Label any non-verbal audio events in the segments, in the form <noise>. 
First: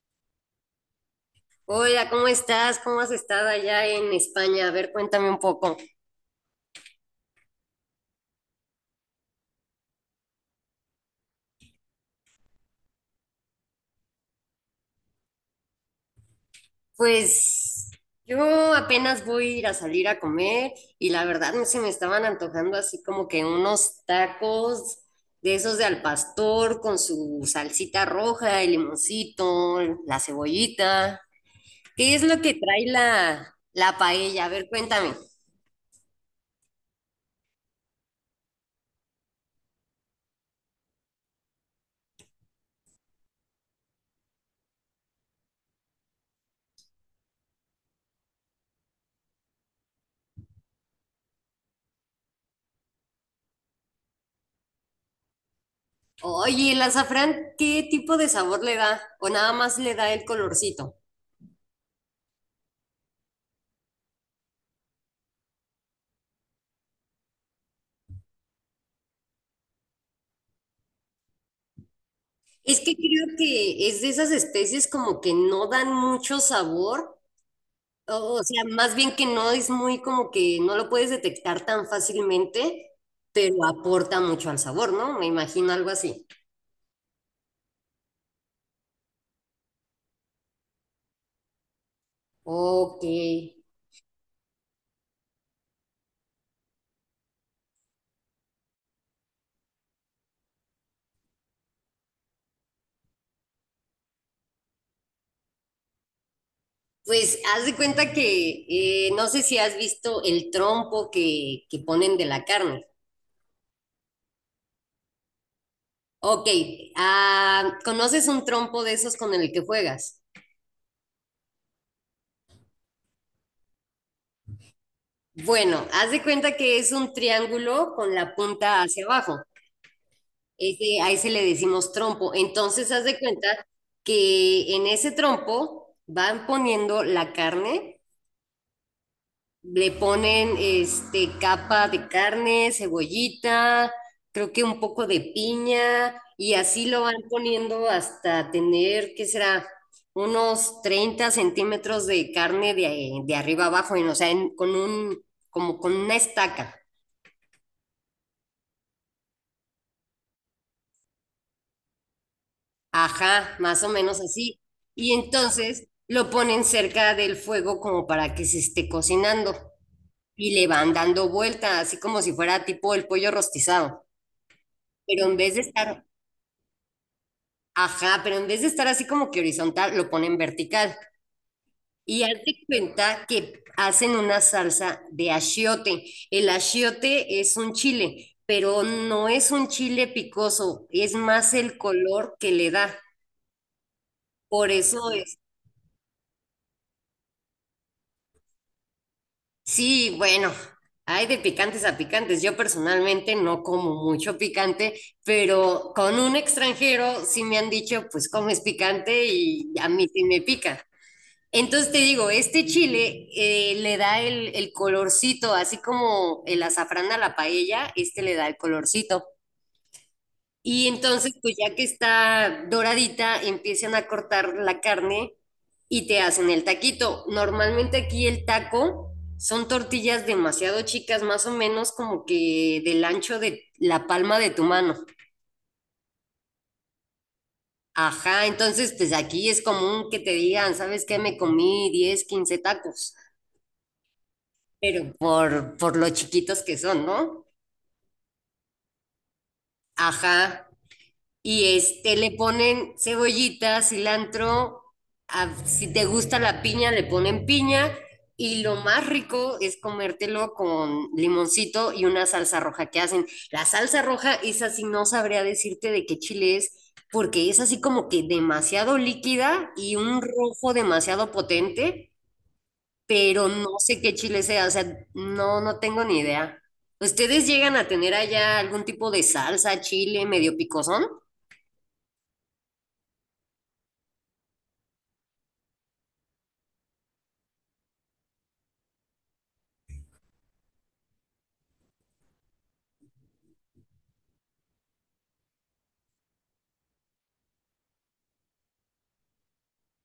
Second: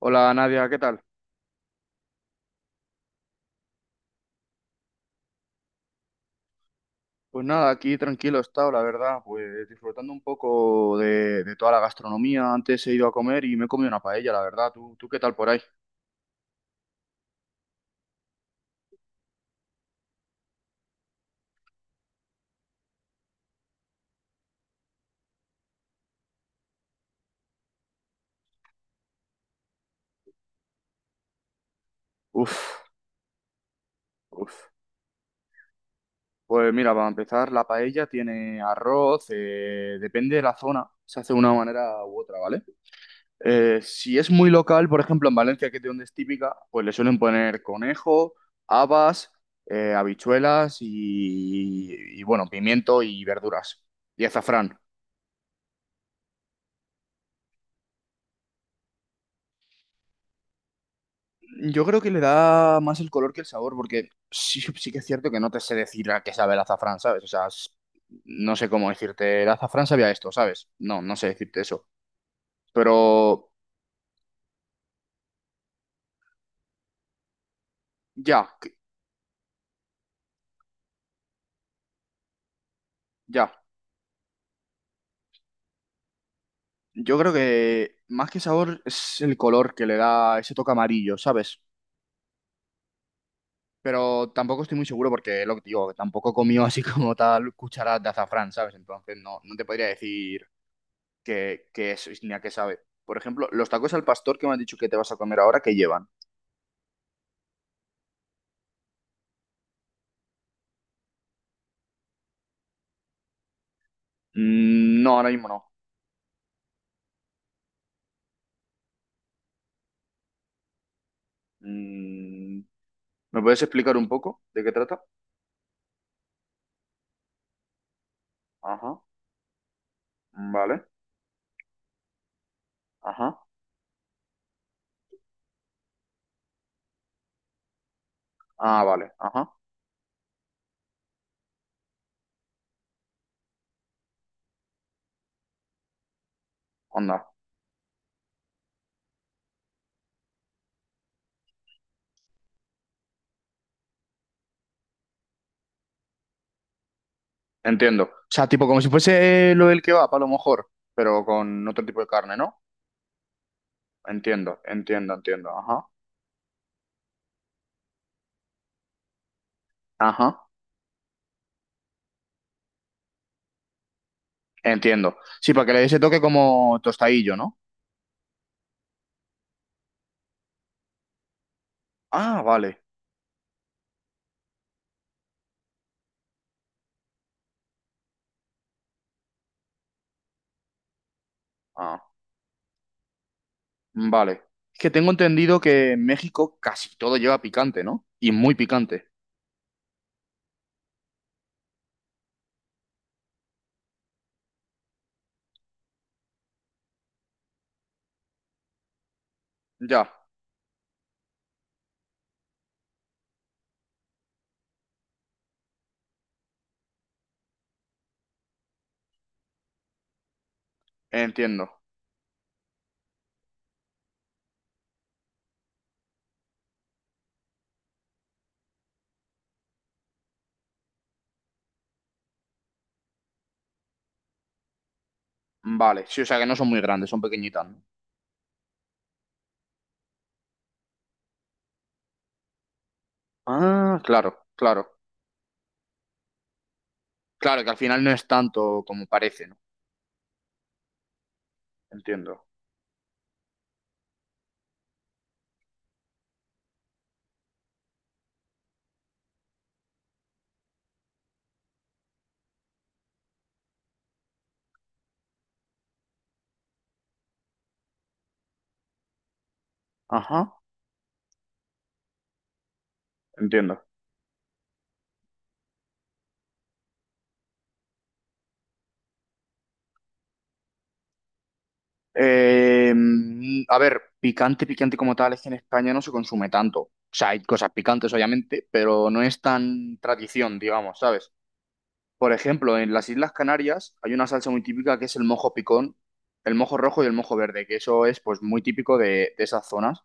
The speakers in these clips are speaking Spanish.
Hola Nadia, ¿qué tal? Hola, ¿cómo estás? ¿Cómo has estado allá en España? A ver, cuéntame un poco. Pues nada, aquí tranquilo he estado, la verdad, pues disfrutando un poco de toda la gastronomía. Antes he ido a comer y me he comido una paella, la verdad. ¿Tú qué tal por ahí? Pues yo apenas voy a ir a salir a comer y la verdad se me estaban antojando así como que unos tacos de esos de al pastor con su salsita roja, el limoncito, la cebollita. ¿Qué es lo que Uf, trae la paella? A ver, uf. cuéntame. Pues mira, para empezar, la paella tiene arroz, depende de la zona, se hace de una manera u otra, ¿vale? Si es muy local, por ejemplo, en Valencia, que es de donde es típica, pues le suelen poner conejo, habas, habichuelas y bueno, pimiento y verduras. Y azafrán. Oye, ¿el azafrán qué tipo de sabor le da? ¿O nada más le da el colorcito? Yo creo que le da más el color que el sabor, porque sí, sí que es cierto que no te sé decir a qué sabe el azafrán, ¿sabes? O sea, no sé cómo decirte, el azafrán sabía esto, ¿sabes? No, no sé decirte eso. Es que creo Pero que es de esas especies como que no dan mucho sabor, o, o ya, sea, más bien que no es muy como que no lo puedes detectar tan fácilmente, ya. pero aporta mucho al sabor, ¿no? Me imagino algo así. Yo creo que más que sabor es el color que le da ese toque amarillo, ¿sabes? Ok, Pero tampoco estoy muy seguro porque lo que te digo, tampoco comió así <laughs> como tal cucharadas de azafrán, ¿sabes? Entonces no te podría decir qué es ni a qué sabe. Por ejemplo, los tacos al pastor que me has dicho que te vas a comer ahora, ¿qué llevan? pues haz de cuenta que no sé si has visto el trompo que ponen de la carne. Mm. No, ahora mismo no. Ok, ¿conoces un trompo de esos con el que juegas? Mm. ¿Me puedes explicar un poco de qué trata? Bueno, haz de cuenta que es un triángulo con la punta Ajá, hacia abajo. vale, Ese, a ese le decimos trompo. Entonces, haz de ajá, cuenta que en ese trompo van poniendo la carne, ah, vale, ajá, le ponen capa de carne, cebollita, creo que un poco de piña, y así lo van onda, poniendo hasta tener, ¿qué será? Unos 30 centímetros de carne de arriba abajo, o sea, como con una estaca. entiendo. O sea, tipo como si fuese lo del kebab a lo mejor, pero con otro tipo de carne, ¿no? Ajá, más o menos así. Entiendo, Y entiendo, entiendo, ajá, entonces lo ponen cerca del fuego como para que se esté cocinando ajá, y le van dando vuelta, así como si fuera tipo el pollo rostizado. entiendo. Pero en Sí, vez de para que le dé ese estar, toque como tostadillo, ¿no? Ajá, pero en vez de estar así como que horizontal, lo ponen vertical. Y Ah, hazte vale, cuenta que hacen una salsa de achiote. El achiote es un chile, pero no es un chile picoso, es más el ah, color que le da. vale. Por Es que eso. tengo entendido que en México casi todo lleva picante, ¿no? Y muy picante. Sí, bueno, hay de picantes a picantes. Yo personalmente no como mucho picante, pero con un extranjero sí me han dicho, pues comes picante y a mí Ya, sí me pica. Entonces te digo, este chile le da el colorcito, así como el azafrán a la paella, este le da el colorcito. Y entonces, pues entiendo. ya que está doradita, empiezan a cortar la carne y te hacen el taquito. Normalmente aquí el taco son tortillas demasiado chicas, más o menos como que del ancho de la palma de tu mano. Vale, sí, o sea que no son muy grandes, son pequeñitas, ¿no? Ajá, entonces pues aquí es común que te digan, ¿sabes qué? Me comí 10, 15 tacos, Ah, claro, claro. pero por lo chiquitos que son, ¿no? Claro, que al final no es tanto como parece, ¿no? Ajá. Y le Entiendo. ponen cebollita, cilantro, si te gusta la piña, le ponen piña. Y lo más rico es comértelo con limoncito y una salsa roja que hacen. La salsa roja, esa sí no sabría decirte de qué chile es, porque es así como que demasiado líquida y un Ajá, rojo demasiado potente, pero no entiendo. sé qué chile sea, o sea, no, no tengo ni idea. ¿Ustedes llegan a tener allá algún tipo de salsa, chile medio picosón? A ver, picante, picante como tal, es que en España no se consume tanto. O sea, hay cosas picantes, obviamente, pero no es tan tradición, digamos, ¿sabes? Por ejemplo, en las Islas Canarias hay una salsa muy típica que es el mojo picón, el mojo rojo y el mojo verde, que eso es pues muy típico de esas zonas.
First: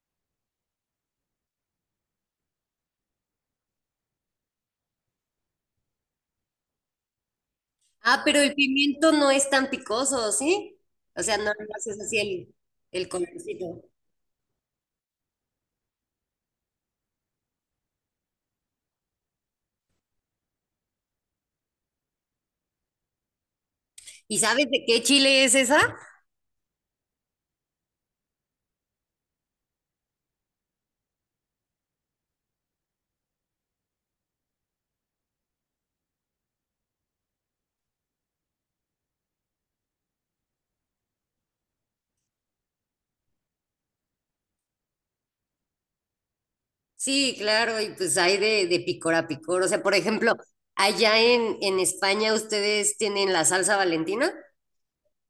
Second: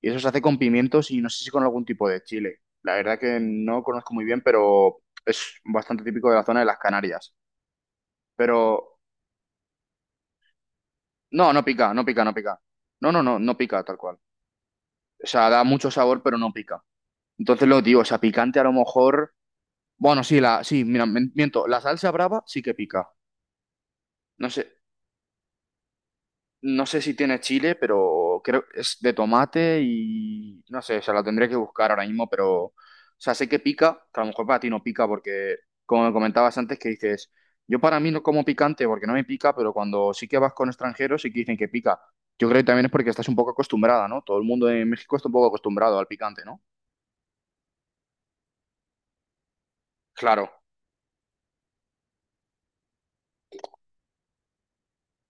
Y eso se hace con pimientos y no sé si con algún tipo de chile. La verdad que no conozco muy bien, pero es bastante típico de la zona de las Canarias. Ah, pero el Pero pimiento no es tan picoso, ¿sí? O sea, no no, no pica, haces no así pica, no el, pica. el No, no, no, no colorcito. pica tal cual. O sea, da mucho sabor, pero no pica. Entonces lo que digo, o sea, picante a lo mejor. Bueno, sí, mira, miento. La salsa brava sí que pica. ¿Y No sé, sabes de qué chile es esa? No sé si tiene chile, pero creo que es de tomate y no sé, o sea, la tendré que buscar ahora mismo, pero, o sea, sé que pica, que a lo mejor para ti no pica porque, como me comentabas antes, que dices, yo para mí no como picante porque no me pica, pero cuando sí que vas con extranjeros sí que dicen que pica. Yo creo que también es porque estás un poco acostumbrada, ¿no? Todo el mundo en México está un poco acostumbrado al picante, ¿no? Sí, claro, y pues hay de picor a picor. O sea, por ejemplo, Claro, allá en España ustedes tienen la salsa Valentina,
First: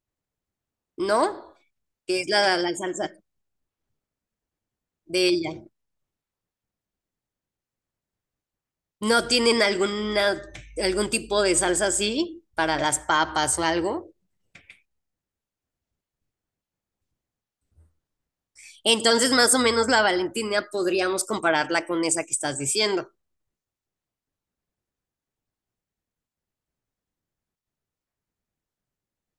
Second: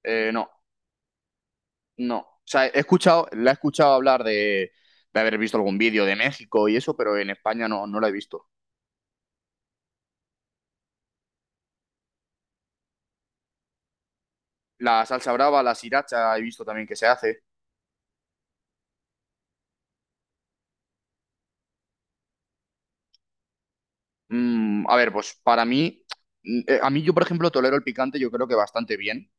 no, ¿no? no. Que es O la, sea, he la salsa escuchado, la he escuchado hablar de de haber visto ella. algún vídeo de México y eso, pero en España no, no la he visto. ¿No tienen algún tipo de salsa así para las papas o algo? La salsa brava, la sriracha, he visto también que se hace. Entonces, más o menos la Valentina podríamos compararla con esa que estás diciendo. A ver, pues para mí, a mí yo, por ejemplo, tolero el picante, yo creo que bastante bien.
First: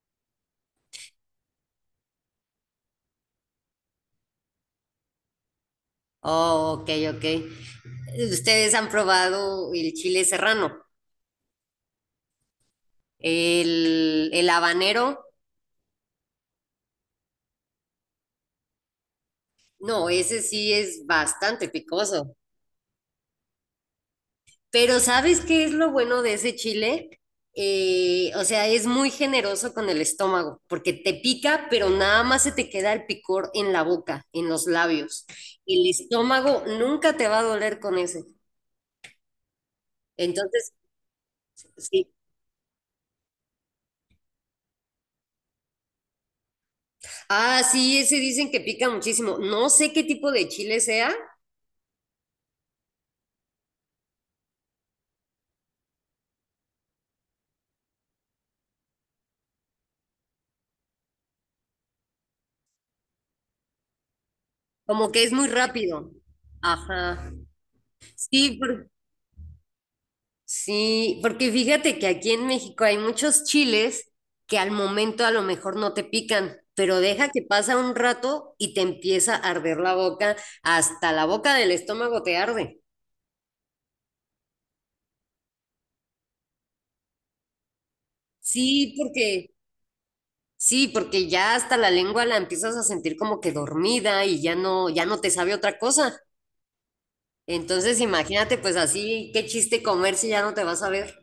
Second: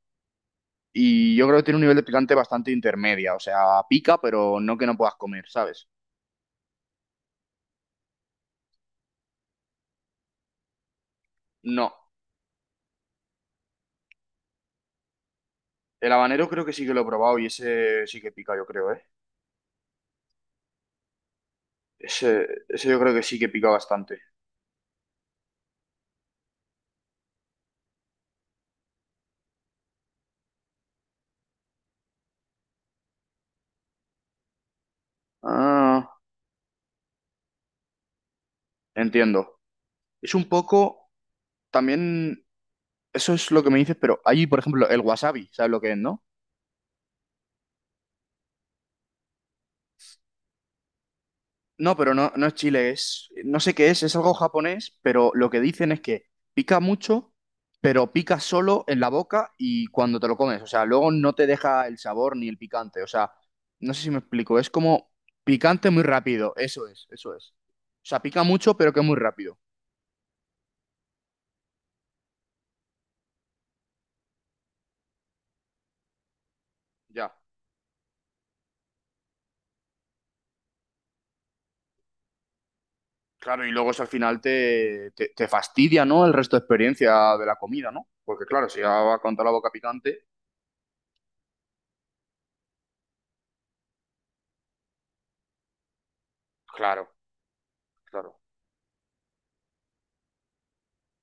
Y yo creo que tiene un nivel de picante bastante intermedia. O sea, pica, pero no que no puedas comer, ¿sabes? Oh, ok, ok. ¿Ustedes han probado el chile serrano? No. El habanero, El habanero creo que sí que lo he probado y ese sí que pica, yo creo, ¿eh? no, ese sí es bastante picoso. Ese yo creo que sí que pica bastante. Pero ¿sabes qué es lo bueno de ese chile? O sea, es muy generoso con el estómago, porque te pica, pero nada más se te queda el picor en la boca, en los labios. El Ah, estómago nunca te va a doler con ese. entiendo. Es un Entonces, poco, sí. también, eso es lo que me dices, pero hay, por ejemplo, el wasabi, ¿sabes lo que es, no? Ah, sí, ese dicen que pica muchísimo. No sé qué tipo de chile sea. No, pero no es chile, no sé qué es algo japonés, pero lo que dicen es que pica mucho, pero pica solo en la boca y cuando te lo comes, o sea, luego no te deja el sabor ni el picante, o sea, no sé si me explico, es Como como que es muy picante muy rápido. rápido, eso es, Ajá. eso es. O sea, pica Sí, mucho, por- pero que muy rápido. sí, porque fíjate que aquí en México hay muchos chiles que al momento a lo mejor no te pican, pero deja Ya. que pasa un rato y te empieza a arder la boca, hasta la boca del estómago te arde. Claro, y luego eso al final te fastidia, ¿no? El resto de experiencia de la comida, ¿no? Porque claro, si ya Sí, va con toda porque la boca picante. sí, porque ya hasta la lengua la empiezas a sentir como que dormida y ya no te sabe otra cosa. Claro, Entonces, claro. imagínate pues así, qué chiste comer si ya no te vas a ver.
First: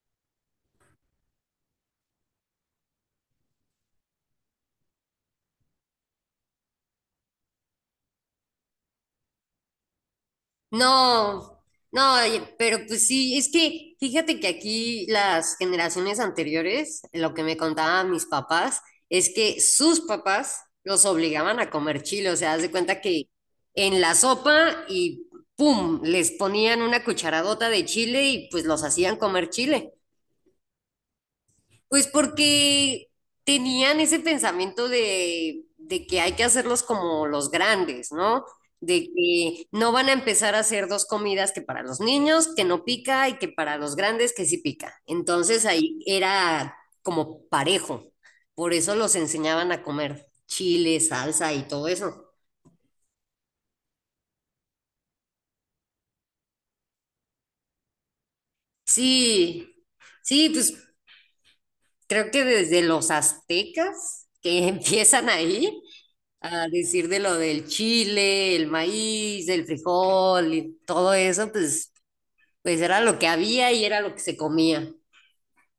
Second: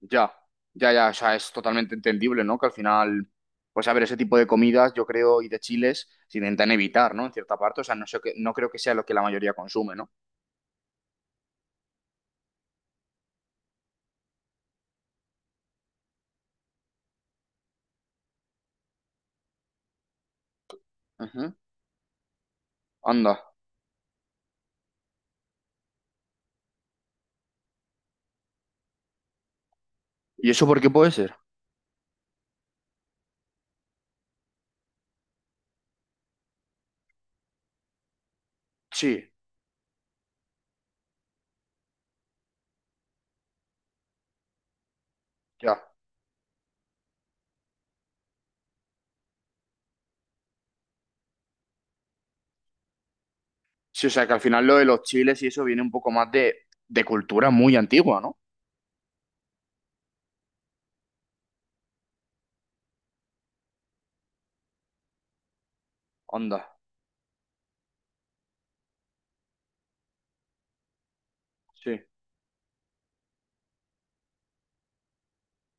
Ya, ya, ya, o sea, es totalmente entendible, ¿no? Que al final, pues a ver, ese tipo de comidas, yo creo, y de chiles, se intentan evitar, ¿no? En cierta parte, o sea, no sé que, no creo que sea lo que la mayoría consume, ¿no? No, no, oye, pero pues sí, es que fíjate que aquí las generaciones anteriores, lo que me contaban mis papás, es que sus papás los Ujú. obligaban a comer chile, o sea, haz de cuenta que Anda. en la sopa y pum, les ponían una cucharadota de chile y pues los hacían comer chile. ¿Y eso por qué puede ser? Pues porque tenían ese pensamiento de que hay que hacerlos como los grandes, ¿no? De Sí, que no van a empezar a hacer dos comidas que para los niños, que no pica, y que para los grandes, que sí pica. Entonces ya. ahí era como parejo. Por eso los enseñaban a comer chile, salsa y todo eso. Sí, o sea, que al final lo de los chiles y eso viene un poco más de cultura muy antigua, ¿no? Sí, sí, pues creo que desde los aztecas que <laughs> empiezan ahí a Anda. decir de lo del chile, el maíz, el frijol y todo eso, pues, Sí. pues era lo que había y era lo que se comía.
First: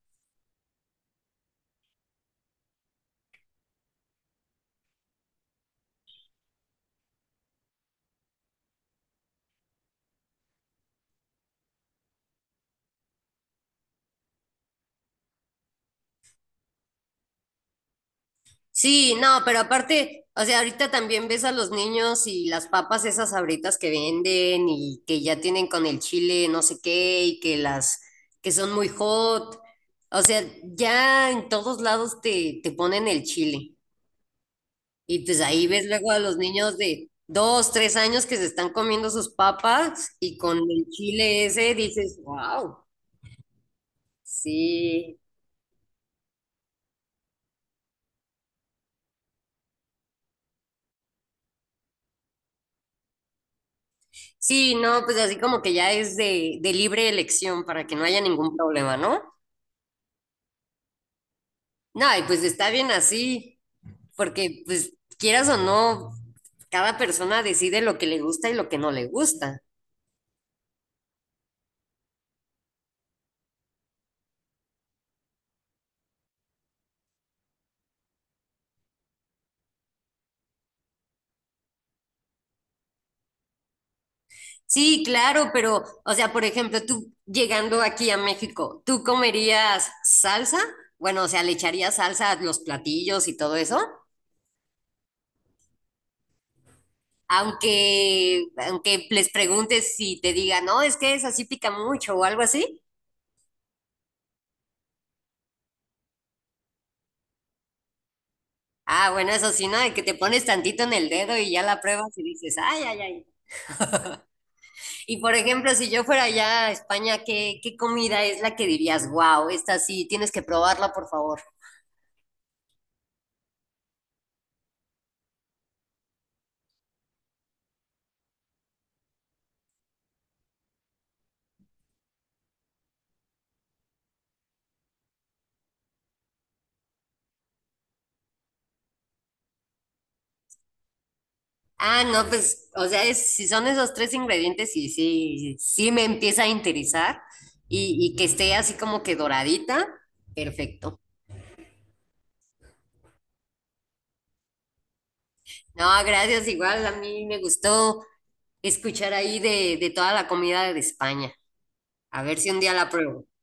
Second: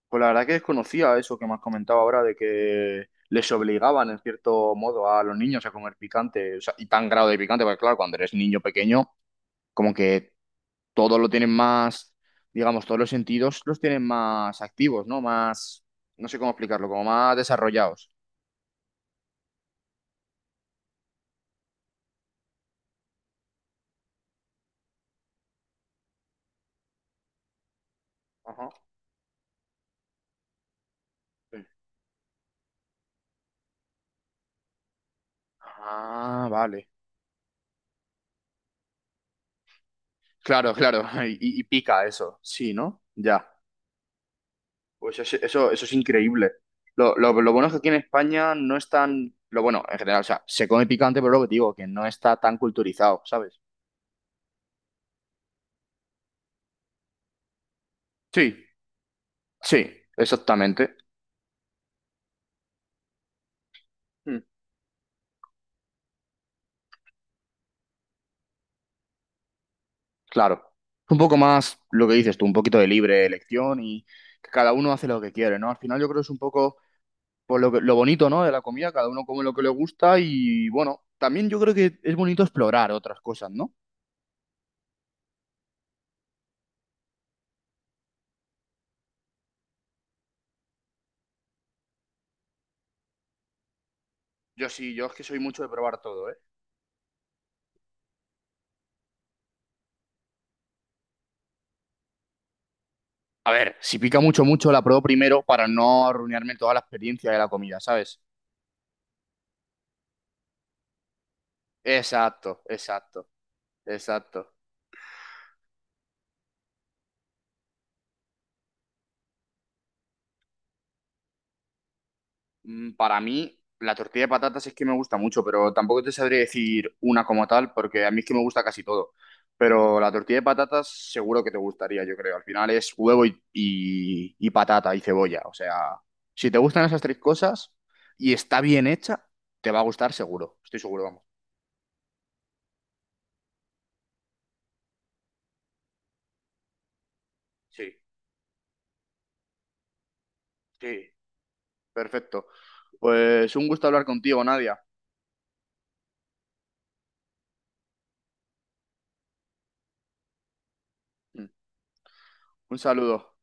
Pues la verdad que desconocía eso que me has comentado ahora de que les obligaban, en cierto modo, a los niños a comer picante, o sea, y tan grado de picante, porque claro, cuando eres niño pequeño como que todos lo tienen más, digamos, todos los sentidos los tienen más activos, ¿no? Más, no sé cómo explicarlo, como más desarrollados. Sí, no, pero aparte, o sea, ahorita también ves a los niños y las papas esas abritas que venden y que ya tienen con el chile no sé qué y que las que Ajá. son muy hot. O sea, ya en Sí. todos lados te ponen el chile. Y pues ahí ves luego a los Ah, niños vale. de 2, 3 años que se están comiendo sus papas y con Claro, el claro. <laughs> chile Y ese pica dices, eso. Sí, wow, ¿no? Ya. sí. Pues eso es increíble. Lo bueno es que aquí en España no es tan... Lo bueno, en general, o sea, se come picante, pero lo que te digo, que no está tan culturizado, ¿sabes? Sí, no, pues así como que ya es de libre elección para que no haya ningún Sí, problema, ¿no? sí, exactamente. No, y pues está bien así, porque pues quieras o no, cada persona decide lo que le gusta y lo que no le gusta. Claro, un poco más lo que dices tú, un poquito de libre elección y que cada uno hace lo que quiere, ¿no? Al final yo creo que es un poco pues, lo bonito, ¿no? De la comida, cada uno come lo que le gusta y bueno, también yo creo que es bonito explorar otras cosas, ¿no? Sí, claro, pero, o sea, por ejemplo, tú llegando aquí a México, ¿tú comerías salsa? Bueno, o sea, ¿le echarías salsa a los platillos y todo eso? Yo sí, yo es que soy mucho de probar todo, ¿eh? Aunque les preguntes si te digan, no, es que esa sí pica mucho o algo así. A ver, si pica mucho, mucho, la pruebo primero para no arruinarme toda la experiencia de la comida, ¿sabes? Ah, bueno, eso sí, ¿no? De que te pones tantito en el dedo y ya la pruebas y Exacto, dices, ay, ay, exacto, ay. exacto. Y por ejemplo, si yo fuera allá a España, ¿qué comida es la que dirías, wow, esta sí, tienes que probarla, por favor? Mm. Para mí, la tortilla de patatas es que me gusta mucho, pero tampoco te sabría decir una como tal, porque a mí es que me gusta casi todo. Pero la tortilla de patatas seguro que te gustaría, yo creo. Al final es huevo y patata y cebolla. O sea, si te gustan esas tres cosas y está bien hecha, te va a gustar seguro. Estoy seguro, vamos. Ah, no, pues, o sea, si son esos tres ingredientes, sí, sí, sí me empieza a interesar y, Sí, y que esté así como que doradita, perfecto. sí. Perfecto. Pues un gusto hablar contigo, Nadia. No, gracias, igual a mí me gustó escuchar ahí de toda la comida de España. Mm. A ver si un día Un la pruebo. saludo.